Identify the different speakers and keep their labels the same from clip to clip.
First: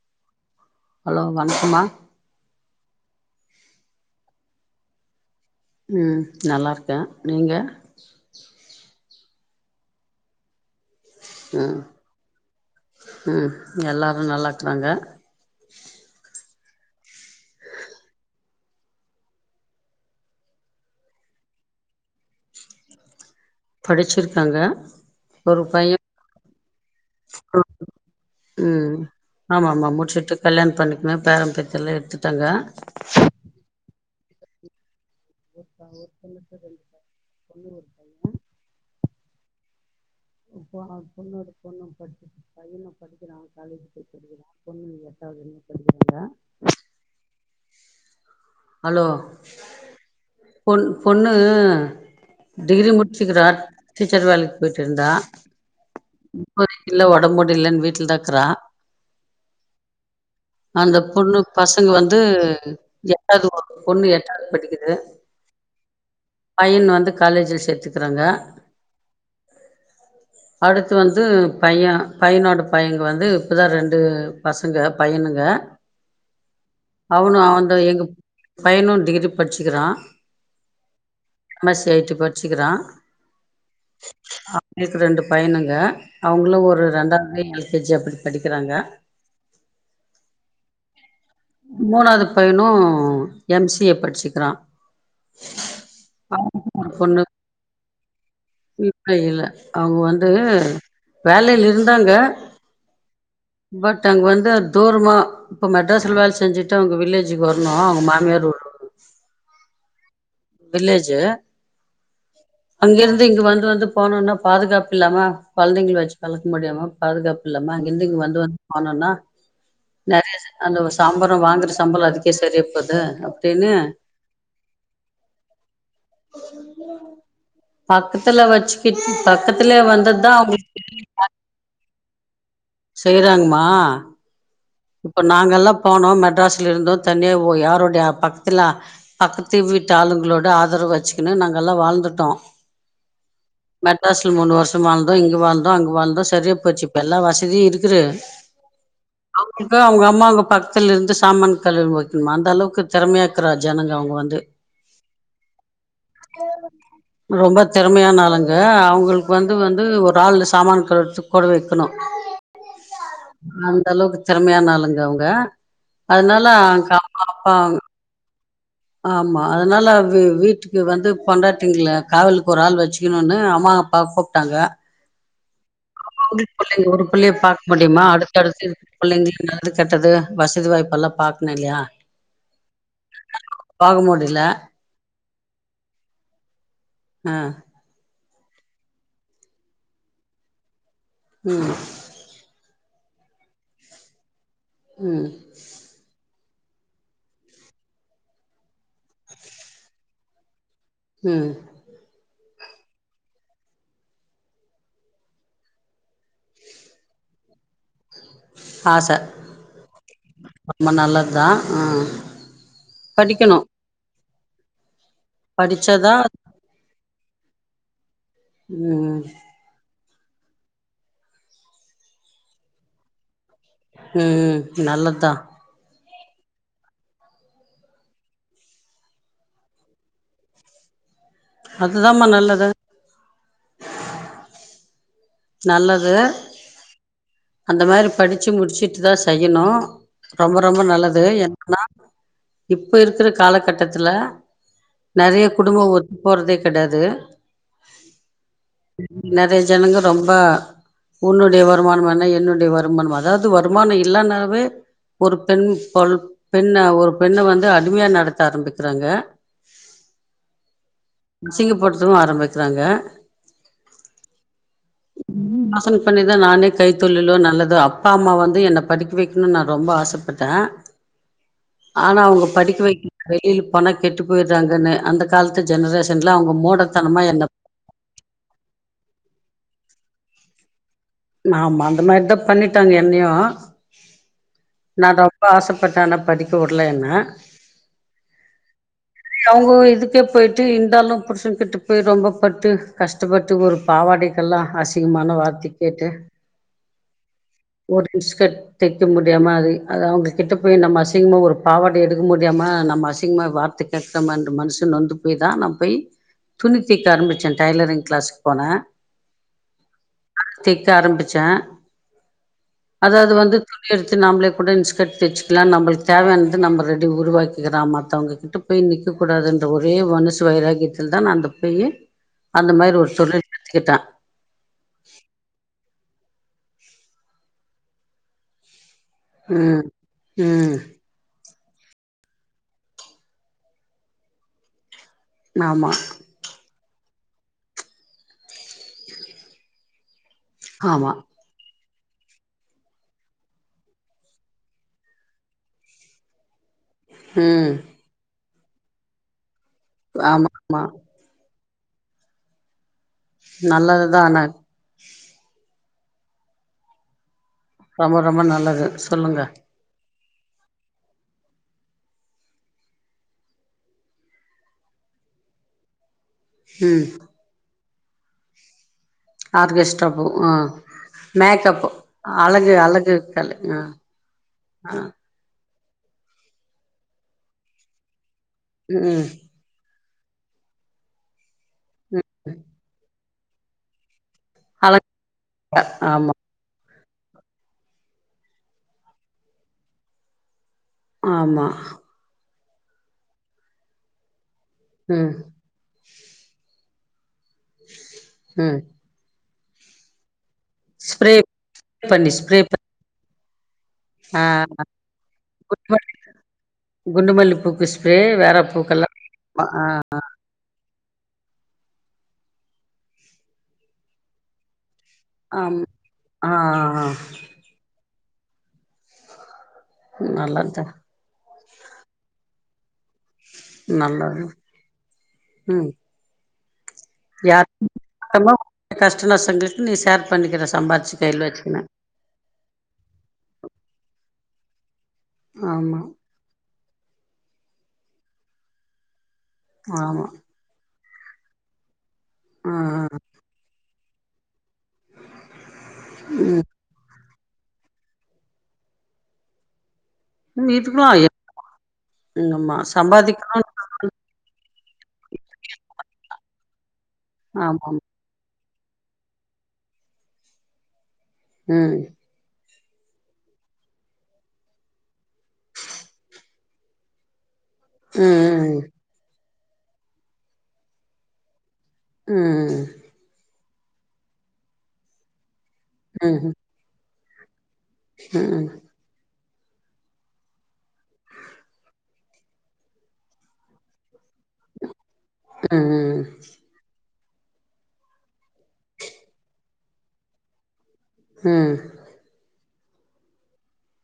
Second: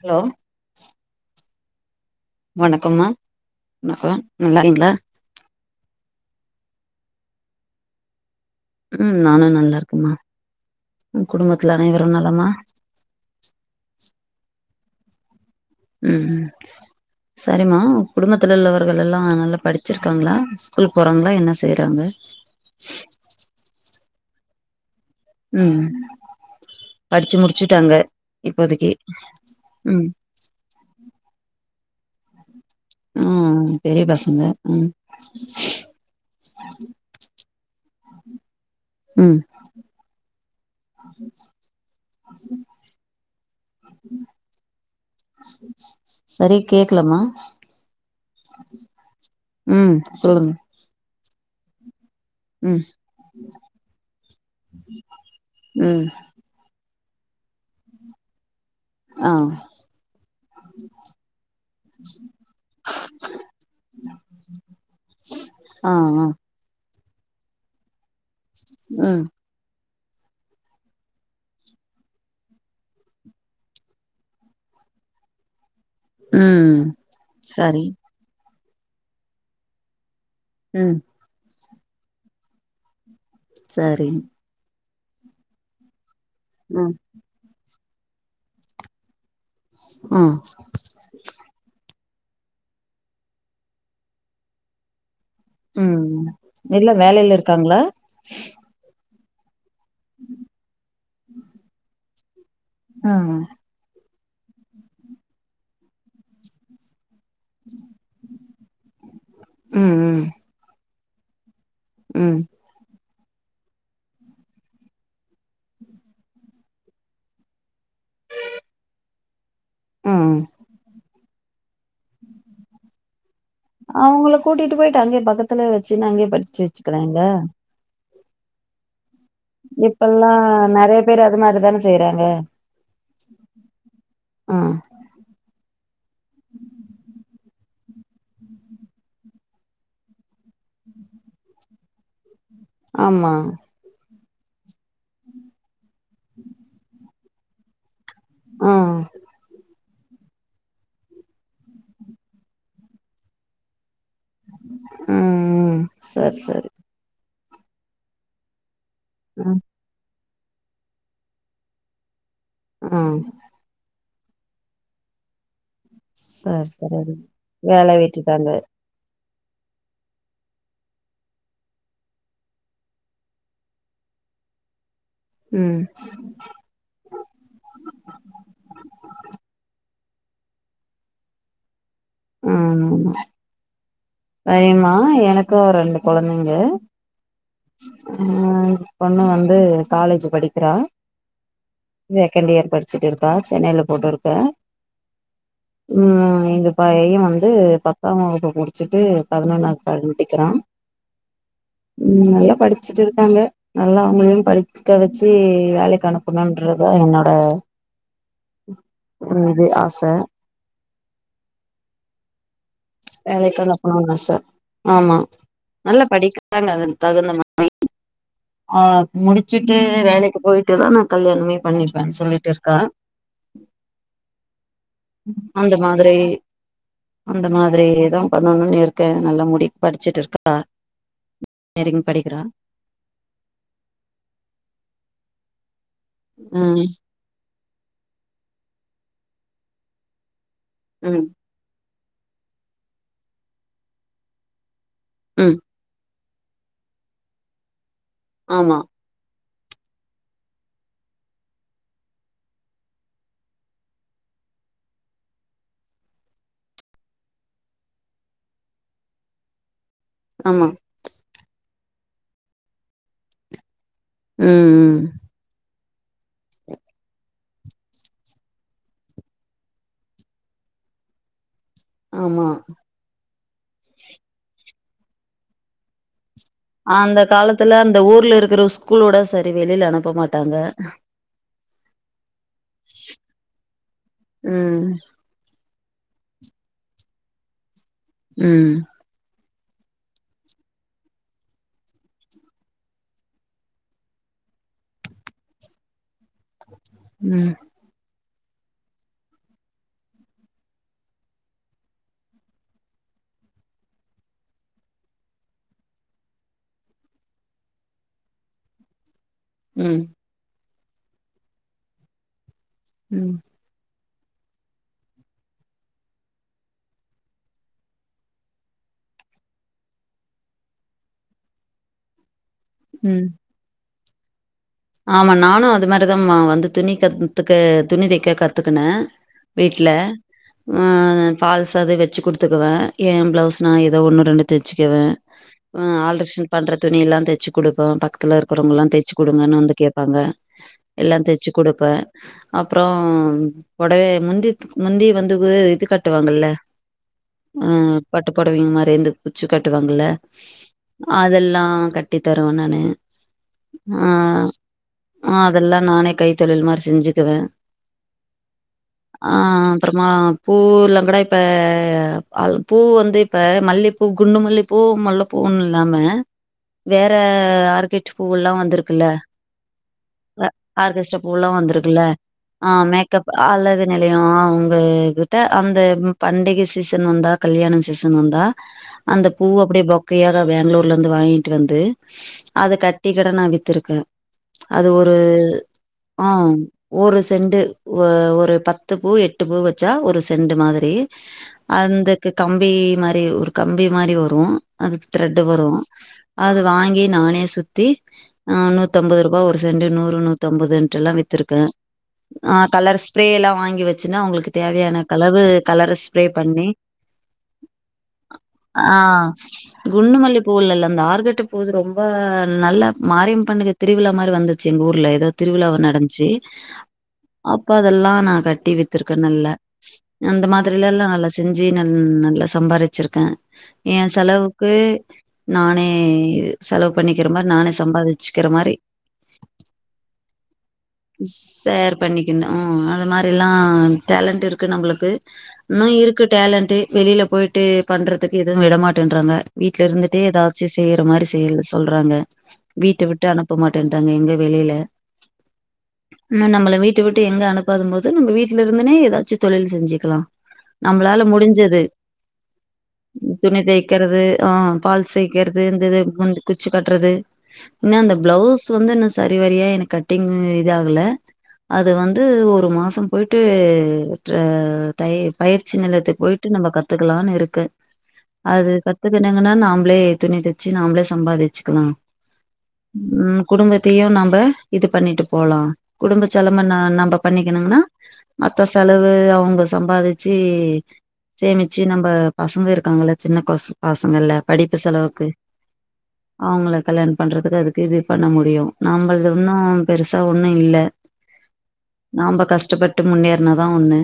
Speaker 1: Hello
Speaker 2: அம்மா
Speaker 1: வணக்கம்மா வணக்கொ நல்லாருக்கீங்ளா
Speaker 2: ம் நல்லா இருக்க நீங்க
Speaker 1: ம் நானு நல்லா இருக்கம்மா ம் குடும்பத்ல அனைவரு நலமா
Speaker 2: அ நல்லா இக்குறாங்க
Speaker 1: ம் ம் சரிம்மா குடும்பத்துல உள்ளவர்களெல்லா நல்லா படிச்சிருக்காங்ளா ஸ்கூலுக் போறாங்ளா என்ன செய்றாங்க
Speaker 2: படிச்சிருக்காங்க
Speaker 1: ம் படிச்சு
Speaker 2: ஆ
Speaker 1: முடிச்சுட்டாங்க இப்போதைக்கு
Speaker 2: ம் ஆமா ஆமா
Speaker 1: ம்
Speaker 2: முடிச்சிட்டு கல்யாணம் பண்ணிக் ந பேரம் பேத்தில்லா எடுத்துட்டங்க
Speaker 1: ங்க ம்
Speaker 2: [inaudible] ஒரு பொண்ணுக்கு ரெண்டு [inaudible] ஒரு பொண்ணு ஒரு பைய
Speaker 1: ம்
Speaker 2: இப்போ அவ பொண்ணோட பொண்ணு படிச்சிட்ருக்கா பையனு படிக்கிறா காலேஜ் போய் படிக்கிறா பொண்ணு எட்டாவ்து
Speaker 1: செரியா கேக்லம்மா
Speaker 2: ஹலோ
Speaker 1: சொல்லுங்க
Speaker 2: பொண் பொண்ணு ஆ
Speaker 1: ம்
Speaker 2: டிகிரி முடிச்சிக்கிறா டீச்சர் வேலைக் போயிட்ருந்தா
Speaker 1: ம்
Speaker 2: இல்ல ஒடம் முடிலன் வீட்லதா இக்குறா
Speaker 1: ஆ
Speaker 2: அந்த பொண்ணு பசங்க வந்து எட்டாவ்து ஒரு பொண்ணு எட்டாவ்து படிக்கிது
Speaker 1: ஆ ஆ
Speaker 2: பையன் வந்து காலேஜ்ல சேத்துக்குறாங்க
Speaker 1: ஆ
Speaker 2: அடுத்து வந்து பைய பையனோட பையங்க வந்து இப்பதா ரெண்டு பசங்க பையனுங் க
Speaker 1: ம்
Speaker 2: அவனு அவந்த
Speaker 1: சரி
Speaker 2: எங்க பையனு டிகிரி படிச்சிக்கிறா
Speaker 1: ம்
Speaker 2: M S C I T படிச்சிக்கிறா
Speaker 1: சரி
Speaker 2: னுக்கு ரெண்டு பையனுங்க அவுங்களு ஒரு
Speaker 1: ம்
Speaker 2: ரெண்டாவ்து எல் கே ஜி யோ அப்டி படிக்கிறாங்க
Speaker 1: அ
Speaker 2: மூணாவது பையனு எம் சி ஏ படிச்சிக்கிறா
Speaker 1: ம் ம் எல்லா வேலைல இருக்காங்ளா
Speaker 2: இப்ப இல்ல அவுங்கொ வந்து வேலையில் இருந்தாங்க
Speaker 1: ம்
Speaker 2: பட் அங்க வந்து தூரமா இப்ப மெட்ராஸ்ல வேல செஞ்சுட்டு அவுங்க வில்லேஜ் ஜுகு வர்ணு அவுங்க மாமியார் ஊரு
Speaker 1: ம் ம்
Speaker 2: வில்லேஜு
Speaker 1: ம்
Speaker 2: இங்கருந்து இங்க வந்து வந்து போனுனா பாதுகாப்பு இல்லாம கொழந்தைங்கள வச்சு முடியாம பாதுகாப்பு இல்லாம அங்கிருந்து இங்க வந்து வந்து போனோனா நறைய
Speaker 1: ம்
Speaker 2: ச அந்த சாம்பார் அதுக்கே சரியா போதே
Speaker 1: அவ்ங்கள கூட்டிட்டு போயிட்டு அங்கயே பக்கத்துல வச்சுன்னு அங்கேயே படிச்சு வச்சுக்கிறேங்கல்ல
Speaker 2: பக்கத்துல வச்சுக்கிட்டு பக்கத்துல
Speaker 1: இப்பல்லா
Speaker 2: வந்ததுதா அவுங்களுக்கு
Speaker 1: நெறைய
Speaker 2: பெரிய
Speaker 1: பேரு
Speaker 2: [unintelligible]
Speaker 1: அது மாரிதான செய்யறாங்க
Speaker 2: செய்றாங்மா
Speaker 1: ஆ
Speaker 2: இப்ப நா அங்கெல்லா போனோ மெட்ராஸ்ல இருந்தோ தனியா ஓ யாரோடைய பக்த்ல பக்கத்து வீட்டு ஆளுங்களோட ட ஆதரவு வச்சிக்கின்னு நாங்க எல்லா வாழ்ந்துட்டோ
Speaker 1: ஆமா
Speaker 2: மெட்ராஸ்ல மூணு வருஷம் வாழ்ந்தோ இங்க வாழ்ந்தோ அங்க வாழ்ந்தோ சரியா போச்சு இப்போ எல்லா வசதியு இருக்குது
Speaker 1: ஆ
Speaker 2: அவுங்களுக்கு அவுங்க அம்மாவுங்க பக்த்துல இருந்து சாமான் கழுவி வைக்கணுமா அந்த அளவுக்கு திறமையாக்குறா ஜனங்க அவுங்க வந்து
Speaker 1: ம் சரி சரி
Speaker 2: ரொம்ப தெறமையானாளுங்க அவுங்களுக்கு வந்து
Speaker 1: ம்
Speaker 2: வந்து ரால்ல சாமான்கள் கழுவத்துகூட வக்கணு
Speaker 1: ம்
Speaker 2: அந்த அளவுக்கு திறமையான ஆளுங்க அவுங்க அதனால
Speaker 1: சரி
Speaker 2: அங்க
Speaker 1: சரி
Speaker 2: அப்பா
Speaker 1: வேல விட்டுட்டாங்க
Speaker 2: ஆமா அதனால வீ வீட்டுக்கு வந்து பொண்டாட்டிங்கள காவலுக்கு ஒரு ஆள் வச்சுக்குணுனு அம்மா அப்ப கூப்ட்டாங்க
Speaker 1: ம்
Speaker 2: ஆமா உங்ளுக் பிள்ளைங்க ஒரு பிள்ளையை பாக்க முடியுமா அடுத்து அடுத்து இருக்க புள்ளைங்க நல்லதுகெட்டது வசதி வாய்ப்பு எல்லா பாக்ணு இல்லையா
Speaker 1: ம் ஆமா
Speaker 2: பாக்க முடில
Speaker 1: அ எமா எனக்கு ரெண்டு கொழந்தைங்க
Speaker 2: ஆ
Speaker 1: அ பொண்ணு வந்து காலேஜ் படிக்கிறா
Speaker 2: ம்
Speaker 1: செகண்ட் இயர் படிச் ச்சிட்டு இருக்கா சென்னையில போட்டுருக்க
Speaker 2: ம்
Speaker 1: எங்க பைய வந்து பத்தாம் வகுப்பு முடிச்சிட்டு பதினொன்னாவ்து படிக்கிறா
Speaker 2: ம்
Speaker 1: நல்லா படிச்சுட்டு இருக்காங்க நல்லா அவுங்களையும் படிக்க வச்சி வேலைக்கு அனுப்பணுன்றத என்னோட
Speaker 2: ஆச
Speaker 1: ம் இது ஆச
Speaker 2: ரொம்ப நல்லத் தா ஆ படிக்கணு
Speaker 1: வேலைக்கு அனுப்பனுன் ஆச ஆமா நல்லா
Speaker 2: படிச்சாதா
Speaker 1: படிக்கிறாங்க அது தகுந்த மாரி ஆ
Speaker 2: ம்
Speaker 1: முடிச்சுட்டு டு வேலைக்கு போயிட்டுதா நா கல்யாணமே பண்ணிப்பன் சொல்லிட்டு இருக்கா
Speaker 2: ம் நல்லத்தா
Speaker 1: பிரே அந்த மாதிரி தான் பண்ணணுன்னு இருக்கேன் நல்ல முடி படிச்சுட்டு இருக்கா இன்ஜினியரிங்
Speaker 2: அதுதாமா
Speaker 1: படிக்கிறா
Speaker 2: நல்லது நல்ல
Speaker 1: ம்
Speaker 2: அந்த மாரி படிச்சு முடிச்சுட்டு தா செய்யணு ரொம்ப ரொம்ப நல்லது
Speaker 1: ம்
Speaker 2: ஏன்னா இப்ப இருக்குற காலகட்டத்துல நறைய
Speaker 1: ம்
Speaker 2: குடும்ப ஒத் போறதே கெடையாது
Speaker 1: ஆமா
Speaker 2: நறைய ஜனங்க ரொம்ப உன்னுடைய வருமானம் என்ன என்னுடைய வருமானம் அதாவ்து வருமானம் இல்லனாவே ஒரு பெண் பொ பெண்ண ஒரு பெண்ண வந்து அடிமையா நடத்த ஆரம்பிக்கிறாங்க
Speaker 1: ஆமா
Speaker 2: அசிங்கப் படுத்துவு ஆரம்பிக்கிறாங்க
Speaker 1: ம் ம்
Speaker 2: ஆசன் பண்ணிதா நானே கைத்தொழிளோ நல்லது அப்பா அம்மா வந்து என்ன படிக்க வைக்கணும்னு நா ரொம்ப ஆசைப்பட்டே
Speaker 1: [inaudible]
Speaker 2: ஆனா அவங்க
Speaker 1: ஆமா
Speaker 2: படிக்க வைக்க வெளியில பண கெட்டு போயிடுறாங்கன்னு அந்த காலத்து ஜெனரேஷன்
Speaker 1: அந்த காலத்துல அந்த ஊர்ல இருக்குற ஸ்கூலோட சரி வெளியில அனுப்ப மாட்டாங்க
Speaker 2: ஆமா அந்த மாரி தா பண்ணிட்டாங்க என்னையு
Speaker 1: ம்
Speaker 2: நா ரொம்ப ஆசைப்ப பட்டே ஆனா படிக்க விடல என்ன
Speaker 1: ம்
Speaker 2: அவங்க இதுக்கே போயிட்டு இருந்தாலு புருசன் கிட்டு போய் ரொம்ப பட்டு கஷ்டப்பட்டு ஒரு பாவாடை ல்லா அசிங்கமான வார்த்தைய கேட்டு
Speaker 1: ம்
Speaker 2: இன்ஸ்கட் தைக்க முடியாம அது அது அவங்க கிட்ட போய் நம்ம அசிங்கமா ஒரு பாவாடை எடுக்க முடியாம நம்ம அசிங்கமா வார்த்த கேக்குறமன்ற மனுஷ நொந்து போய் தா போய் துணி தைக்க ஆரம்பிச்சே டைலரிங் கிளாஸுக்கு போனே
Speaker 1: ம்
Speaker 2: தெக்க ஆரம்பிச்சே அதாவது
Speaker 1: ம்
Speaker 2: வந்து துணி நம்மளே கூடச் இன்ஸ்கட் தச்சுகலாம் நம்மளுக்கு தேவையானது நம்ம ரெடி உருவாக்கிற மத்தவங்ககிட்ட போய் நி இருக்கக் கூடாது என்ற ஒரே மனசு வைராகியத்தில்தா அந்த போயி அந்த மாரி ஒரு
Speaker 1: ம்
Speaker 2: தொழில் கத்துக்கிட்டே
Speaker 1: ஆமா நானு அது மாதிரிதாமா வந்து துணி கத்துக்க துணி தைக்கா கத்துக்குனே
Speaker 2: ம்
Speaker 1: வீட்ல
Speaker 2: ம்
Speaker 1: ஆ ஃபால் சாத வச்சு குடுத்துக்குவே ஏ ப்ளவுஸ்னா ஏதோ ஒன்னு ரெண்டு தைச்சுக்குவே ஆ
Speaker 2: ஆமா
Speaker 1: ஆல்டரெஷன் பண்ற துணில்லா தைச்சு குடுப்போ பக்கத்துல இருக்கறவங்கல்லா தச்சு குடுங்கன்னு வந்து கேட்பாங்க
Speaker 2: ஆமா
Speaker 1: எல்லா தைச்சுகுடு ப்ப அப்புறம் புடவ முந்தி முந்தி வந்து இது காட்டுவாங்கல்ல அ
Speaker 2: ம்
Speaker 1: பட்டு பொடவைங்க மாரி இருந்து குச்சி கட்டுவாங்கல
Speaker 2: ஆமா ஆமா
Speaker 1: அதெல்லா ஆ கட்டி தருவே நானு ஆ
Speaker 2: நல்லதுதான்ன
Speaker 1: ஆ அதெல்லா நானே கைத்தொழில் மாரி செஞ்சுக்குவே
Speaker 2: ரொம்ப ரொம்ப நல்லது
Speaker 1: ஆ
Speaker 2: சொல்லுங்க
Speaker 1: அப்பறமா பூ இல்லங்கூடா இப்ப அல் பூ வந்து இப்ப மல்லிப்பூ குண்டு மல்லிப்பூ முல்ல பூ பூண் இல்லாம
Speaker 2: ம்
Speaker 1: வேற ஆர்கிட் பூவெல்லா வந்திருக்குல்ல
Speaker 2: ஆர்கெஸ்ட்ரா பூ
Speaker 1: அ
Speaker 2: ஆ
Speaker 1: ஆர்கெஸ்ட்ரா பூ எல்லா
Speaker 2: மேக்கப்பு
Speaker 1: வந்திருக்குல்ல ஆ
Speaker 2: அழகு அழகு
Speaker 1: மேக்கப்
Speaker 2: கலை ஆ
Speaker 1: அழகு நெலைய ஆ உங்க கிட்ட அந்த பண்டிகை சீசன் வந்தா கல்யாண சீசன் வந்தா
Speaker 2: ம்
Speaker 1: அந்த பூ அப்படியே ப க்கையாதா பெங்களூர்ல இருந்து வாங்கிட்டு வந்து
Speaker 2: ம்
Speaker 1: அத கட்டிக்கட நா வித்திருக்கே அது
Speaker 2: அழகு
Speaker 1: ஒரு ஆ
Speaker 2: ஆமா
Speaker 1: ஒரு செண்டு ஓ ஒரு பத்து பூ எட்டு பூ வச்சா ஒரு செண்டு மாதி ரி
Speaker 2: ஆமா
Speaker 1: அந்தக்கு கம்பி மாரி ஒரு கம்பி மாரி வரு அதுக்கு
Speaker 2: ம்
Speaker 1: த்ரெட்டு் வரு அது வாங்கி நானே சுத்தி ஆ
Speaker 2: ம்
Speaker 1: நு தம்பதுரூபா ஒரு சென்டு நூறு நூத்தம்பதுண்ட்டுல்லா
Speaker 2: ஸ்ப்ரே
Speaker 1: வித்துருக்கே
Speaker 2: பண்ணி ஸ்ப்ரே பண்ணி
Speaker 1: கலர் ஸ்பரே எல்லா வாங்கி வச் பிச்சுன்னா
Speaker 2: ஆ
Speaker 1: அவங்களுக்கு தேவையான கலவு கலரு
Speaker 2: குண்டுமல்லி
Speaker 1: ஸ்ப்ரே பண்ணி
Speaker 2: குண்டுமல்லி பூக்கு ஸ்ப்ரே வேற
Speaker 1: ஆ
Speaker 2: பூக்கெல்லா ஆ
Speaker 1: குண்டுமல்லி பூவுல்லல்ல அந்த ஆர்கட் டு போது ரொம்ப நல்ல மாரியம் பண்ணுங்க திருவிழா மாரி வந்துச்சு எங்க ஊர்ல ஏது திருவிழாவ
Speaker 2: ஆம்
Speaker 1: நடஞ்ச்சு
Speaker 2: ஆ ஆ
Speaker 1: அப்ப அதெல்லா நா கட்டி வித்திருக்கே நல்ல அந்த
Speaker 2: நல்லத்தா
Speaker 1: மாதிரிலல்லா நல்லா செஞ்சு ந நல்லா சம்பாரிச் வச்சிருக்கே ஏ
Speaker 2: நல்லது
Speaker 1: செலவுக்கு நானே
Speaker 2: ம்
Speaker 1: செலவு பண்ணிக்கிற மாரி
Speaker 2: யார்
Speaker 1: நானே சம்பாதிச்சுக்கிற
Speaker 2: கஷ்டமோ
Speaker 1: மாரி
Speaker 2: கஷ்ட நஷ்டங்களுக்கு நீ ஷேர் பண்ணிக்கிற சம்பாரிச்சு கையில வச்சுக்கினு
Speaker 1: சேர் பண்ணிக்கெணு ஆ அத மாரில்லா ஆ டேலண்ட் இருக்கு நம்ப்ளுக்கு இன்னு
Speaker 2: ஆமா
Speaker 1: இருக்கு டேலண்ட்டு வெளியில போயிட் டு பண்றதுக்கு எதுவு விடமாட்டேன்றாங்க வீட்ல இருந்துட்டே
Speaker 2: ஆமா
Speaker 1: ஏதாச்சி செய்ற மாரி செய் சொல்றாங்க
Speaker 2: ஆ
Speaker 1: வீட்ட
Speaker 2: ஆ
Speaker 1: விட்டு அனுப்ப மாட்டேன்றாங்க எங்க வெளியில இன்னு நம்மள வீட்ட விட் டு எங்க அனுப்பாதம் போது நம்ம வீட்ல இருந்துனே ஏதாச்சு தொழில் செஞ்சிக்கலா
Speaker 2: ம் இதுக்கெல்லா
Speaker 1: நம்ப்ளால முடிஞ்சது
Speaker 2: ம் ஆமா
Speaker 1: துணி
Speaker 2: சம்பாதிக்கணு
Speaker 1: தெய்க்கிறது ஆ பால் சேக்குறது இந்த இது முந் குச்சி கட்றது
Speaker 2: ஆமாம்
Speaker 1: ப்ளௌஸ் வந்து இன்னு சரி வரியா எனக்கு கட்டிங் இது ஆகலா அது
Speaker 2: ம்
Speaker 1: வந்து ஒரு மாஸ் சம் போயிட்டு ட்ர தை பயிற்சி நிலையத்துக் போயிட்டு நம்ம கத்துக்கலானு இருக்கு அது
Speaker 2: ம்
Speaker 1: கத்துக்கனுங்கன்னா நாம்ப்ளே துணி தச்சு நாம்ப்ளே சம்பாறிச்சுக்கலா
Speaker 2: ம்
Speaker 1: ம் குடும்பத்தையு நம்ப இது பண்ணிட்டு போலா குடும்ப
Speaker 2: ம் ம்
Speaker 1: செலம நா நம்ப பண்ணிக்கெணுங்னா
Speaker 2: ம் ம் ம்
Speaker 1: மத்த
Speaker 2: ம்
Speaker 1: செலவு அவ்ங்க சம்பாதிச்சி சேமிச்சி நம்ப பசங்க இருக்காங்கல்ல சின்ன கொஸ் பசங்கல்ல படிப்பு செலவுக்கு
Speaker 2: ம்
Speaker 1: அவுங்கள கல்யாணம் பண்றதுக்கு அதுக் கு இது பண்ண முடியு நம்மள்து ஒன்னு பெருசா ஒன்னு இல்ல
Speaker 2: ம் ம்
Speaker 1: நாம்ப கஸ்ட்டப்பட்டு முன்னேருனாதா ஒண்ணு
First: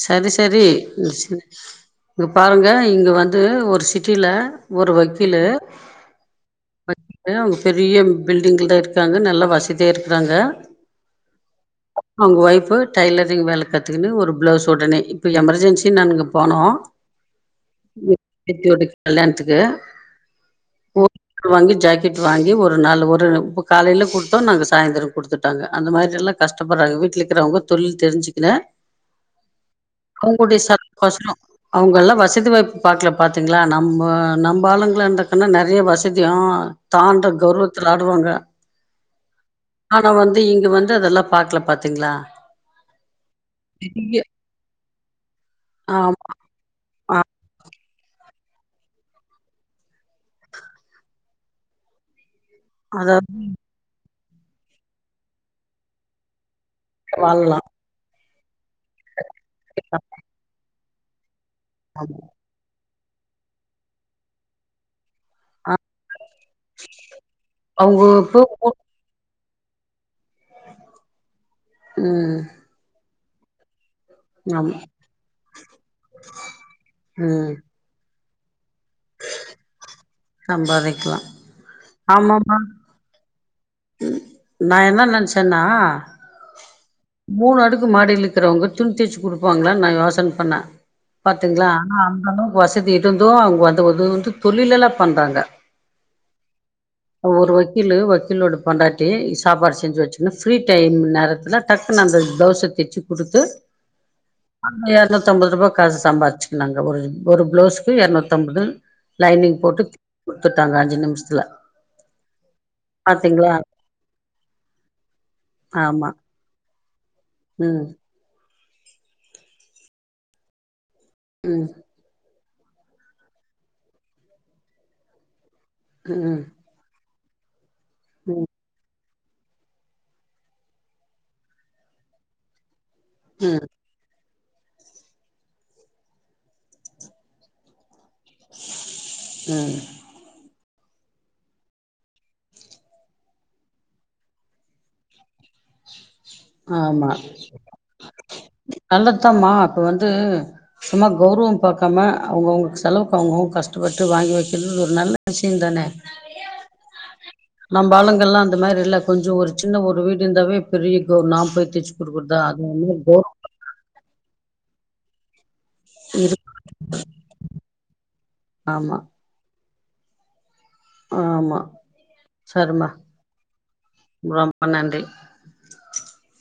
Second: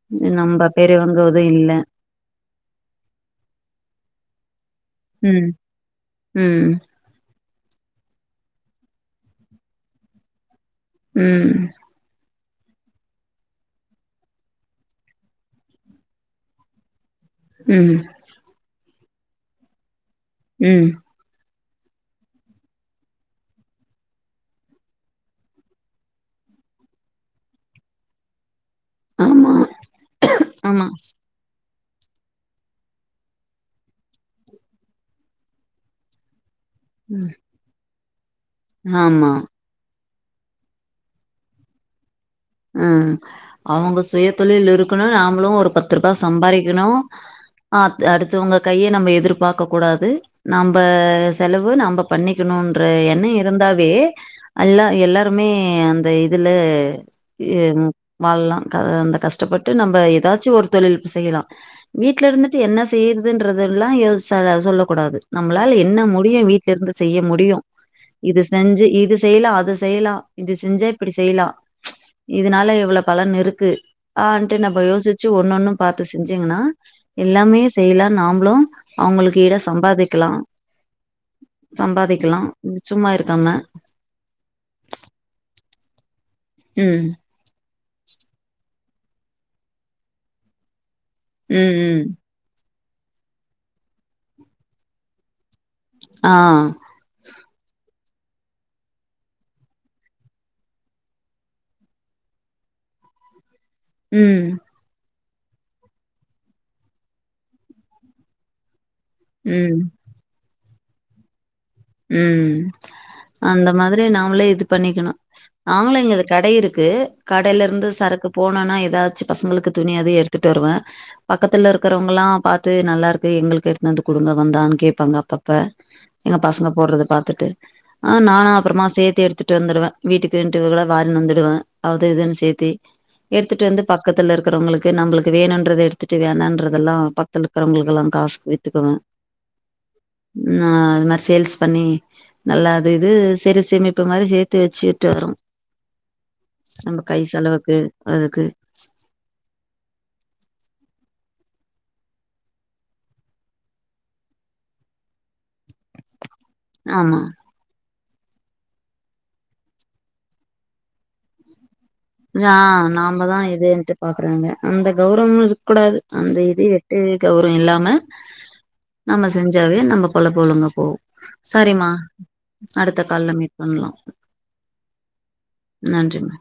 Speaker 2: சரி சரி
Speaker 1: நம்ப பெரியவங்க எதுவும் இல்ல.
Speaker 2: [inaudible] இங்க பாருங்க இங்க வந்து ஒரு சிட்டில ஒரு வக்கீலு
Speaker 1: ம். ம்.
Speaker 2: [unintelligible] அவுங்க பெரிய பில்டிங்ல இருக்காங்க நல்லா வசதியா இருக்குறாங்க
Speaker 1: ம்
Speaker 2: அவுங்க ஒய்ஃபு டைலரிங் வேல கத்துக்குனு ஒரு ப்ளவுஸ் ஒடனே இப்ப எமர்ஜென்சின் நாங்க போணோ
Speaker 1: ம்.
Speaker 2: [inaudible] சித்தியோட கல்யாண்த்துக்கு
Speaker 1: ம்
Speaker 2: வாங்கி ஜாக்கெட் வாங்கி ஒரு நாள் ஒரு பொ காலைல குடுத்தோ நாங்க சாய்ந்தரொ குடுத்துட்டாங்க அந்த மாரியெல்லா கஸ்ட்டப்பர்றாங்க வீட்ல இக்குறவங்கொ தொழில் தெரிஞ்சிக்கினு
Speaker 1: ஆமா.
Speaker 2: அவுங்களோடைய
Speaker 1: ஆமா.
Speaker 2: [inaudible] கொசரொ அவுங்கல்லா வசதி வாய்ப்பு பாக்ல பாத்தீங்ளா நம்போ நம்பாளுங்ளா இருந்தாக்கன்னா நறைய வசதி ஆ
Speaker 1: ம்.
Speaker 2: தான்ற கர்வத்துல ஆடுவாங்க
Speaker 1: ஆமா
Speaker 2: ஆனா வந்து இங்க வந்து அதெல்லா பாக்ல பாத்தீங்ளா
Speaker 1: அ அவுங்க சுயத்தொழில் இருக்கணு நாம் பளு ஒரு பத்துருபா
Speaker 2: ஆமா
Speaker 1: சம்பாறிக்கணு
Speaker 2: ஆ
Speaker 1: ஆ அத் அட்த்தவுங்க கைய நம்ம எதிர்ப்பாக்கக் கூடாது நம்ப செலவு நம்ப பண்ணிக் கெணுன்ற எண்ணொ
Speaker 2: அதாவது
Speaker 1: இருந்தாவே அல்லா எல்லாருமே அந்த இதுல
Speaker 2: வாழலா
Speaker 1: ஏ வாழ்லா க அந்த கஷ்டப்பட்டு நம்ப ஏதாச்சு ஒரு தொழில் செய்யிலா வீட்ல இருந்துட்டு என்ன செய்றதுன்றதுல்லா யோ செல சொல்லக் கூடாது
Speaker 2: ஆ
Speaker 1: நம்ப்ளால என்ன மு டியு வீட்லருந்து செய்ய முடியு
Speaker 2: அவங்க
Speaker 1: இது
Speaker 2: இப்போ
Speaker 1: செஞ்சி இது செய்லா அது செய்லா இது செஞ்சா இப்டி செய்லா
Speaker 2: ம்
Speaker 1: இதுனால இவ்ளோ பலன் இருக்கு ஆன்ட்டு
Speaker 2: ஆமா
Speaker 1: நம்ப யோசிச்சி ஒண்ணொண்ணு பாத்து செஞ்சீங்கன்னா
Speaker 2: ம்
Speaker 1: எல்லாமே செய்லா நாம் ப்ளு அவுங்களுக்கு ஈடா சம்பாதிக் க்லா
Speaker 2: சம்பாதிக்கலா
Speaker 1: சம்பாதிக்கெலா
Speaker 2: ஆமாமா
Speaker 1: சும்மா இருக்காமா
Speaker 2: நா என்னா நெனச்சன்னா
Speaker 1: ம்
Speaker 2: மூணு அடுக்கு மாடியில இக்குறவங்க துணி தெச்சிக் குடுப்பாங்ளான் நா யோசன பண்ண பாத்தீங்ளா
Speaker 1: ம்
Speaker 2: ஆனா
Speaker 1: ம்
Speaker 2: அந்த அளவுக்கு வசதி இருந்து அவ்ங்க வந்து இது வந்து தொழிலெல்லா பண்றாங்க
Speaker 1: ஆ
Speaker 2: ஒரு வக்கீலு வக்கீலோட பொண்டாட்டி சாப்பாடு செஞ்சு வச்சுன்னு ஃப்ரீ டைம் நேரத்துல டக்குனு அந்த ப்ளவுஸ்ஸ தெச்சு குடுத்து
Speaker 1: ம்
Speaker 2: இரநூத்தம்பதுருபா காசு சம்பாதிச்சுக்குனாங்க ஒரு ஒரு ப்ளோஸுக்கு இரநூத்தம்பது லைனிங்
Speaker 1: ம்
Speaker 2: போட்டு குடுத்துட்டாங்க அஞ்சு நிமிஷ்த்துல
Speaker 1: ம் அந்த மாதிரி நாமளே இது பண்ணிக்கணோ அவுங்களோ
Speaker 2: ஆமா.
Speaker 1: இங்கது கடை இருக்கு
Speaker 2: ம்.
Speaker 1: கடையிலர்ந்து சரக்கு போனனா ஏதாச்சு பசங்குளுக்கு துணியது எடுத்துட்டு வருவே
Speaker 2: ம்.
Speaker 1: பக்கத்துல இருக்குறவுங்கல்லா பா த்து நல்லா இருக்கு எங்குளுக்கு எடுத்னு வந்து குடுங்க வந்தான்னு கேப்பாங்க அப்பப்ப எங்க
Speaker 2: ம்.
Speaker 1: பசங்க போட்றத பாத்துட்டு ஆ
Speaker 2: ம்.
Speaker 1: நானா அப்றமா சேத் தி எடுத்துட்டு வந்துருவே வீட்டுக்குட்டு கூட வாரின்னு வந்துடுவே அது இதுனு சேத்தி எடுத்துட்டு
Speaker 2: ம்.
Speaker 1: வந்து பக்கத் பக்கத்துல இருக்குறவுங்குளுக்கு நம்புளுக்கு வேணும்ன்றது எடுத்துட்டு வேணான்றதெல்லா பக்கத்துல இருக்கிறவுங்குளுக்கு எல்லா காசுக்கு வித்துக்குவே
Speaker 2: ம்.
Speaker 1: அதுமாரி சேல்ஸ் பண்ணி நல்லா அது இது சிறு சேமிப்பு மாரி சேத்து வெச்சுட்டு வரோ நம்ம
Speaker 2: ஆமா
Speaker 1: கை செலவுக்கு அதுக்கு
Speaker 2: நல்லத்தாமா அப்ப வந்து சும்மா கௌரவோ பாக்காம அவுங்கவுங்ளுக்கு செலவுக்கு அவுங்கவுங் கஷ்டப்பட்டு வாங்கி வைக்கிறதுனு ஒரு நல்ல விஷ்யோ தானே
Speaker 1: ஆமா
Speaker 2: நம்ம ஆளுங்கள்லா அந்த மாரி இல்ல கொஞ்சோ ஒரு சின்ன ஒரு வீடு இர்ந்தாவே பெரீய கௌ ஒரு நா போய் தச்
Speaker 1: ஆ நாமதா இதுன்ட்டு பாக்குறாங்க அந்த கௌரவமோ இருக் கூடாது அந்த
Speaker 2: இருக்கு
Speaker 1: இது வெட்டு கௌரவோ இல்லாம
Speaker 2: ஆமா
Speaker 1: நம்ம செஞ்சு செஞ்சாவே நம்ம பொழப்பு ஒழுங்க ஓ
Speaker 2: ஆமா
Speaker 1: சரிம்மா
Speaker 2: சரிம்மா
Speaker 1: அடுத்த கால்ல மீட் பண்லா
Speaker 2: ரொம்ப நன்றி
Speaker 1: நன்றிங்க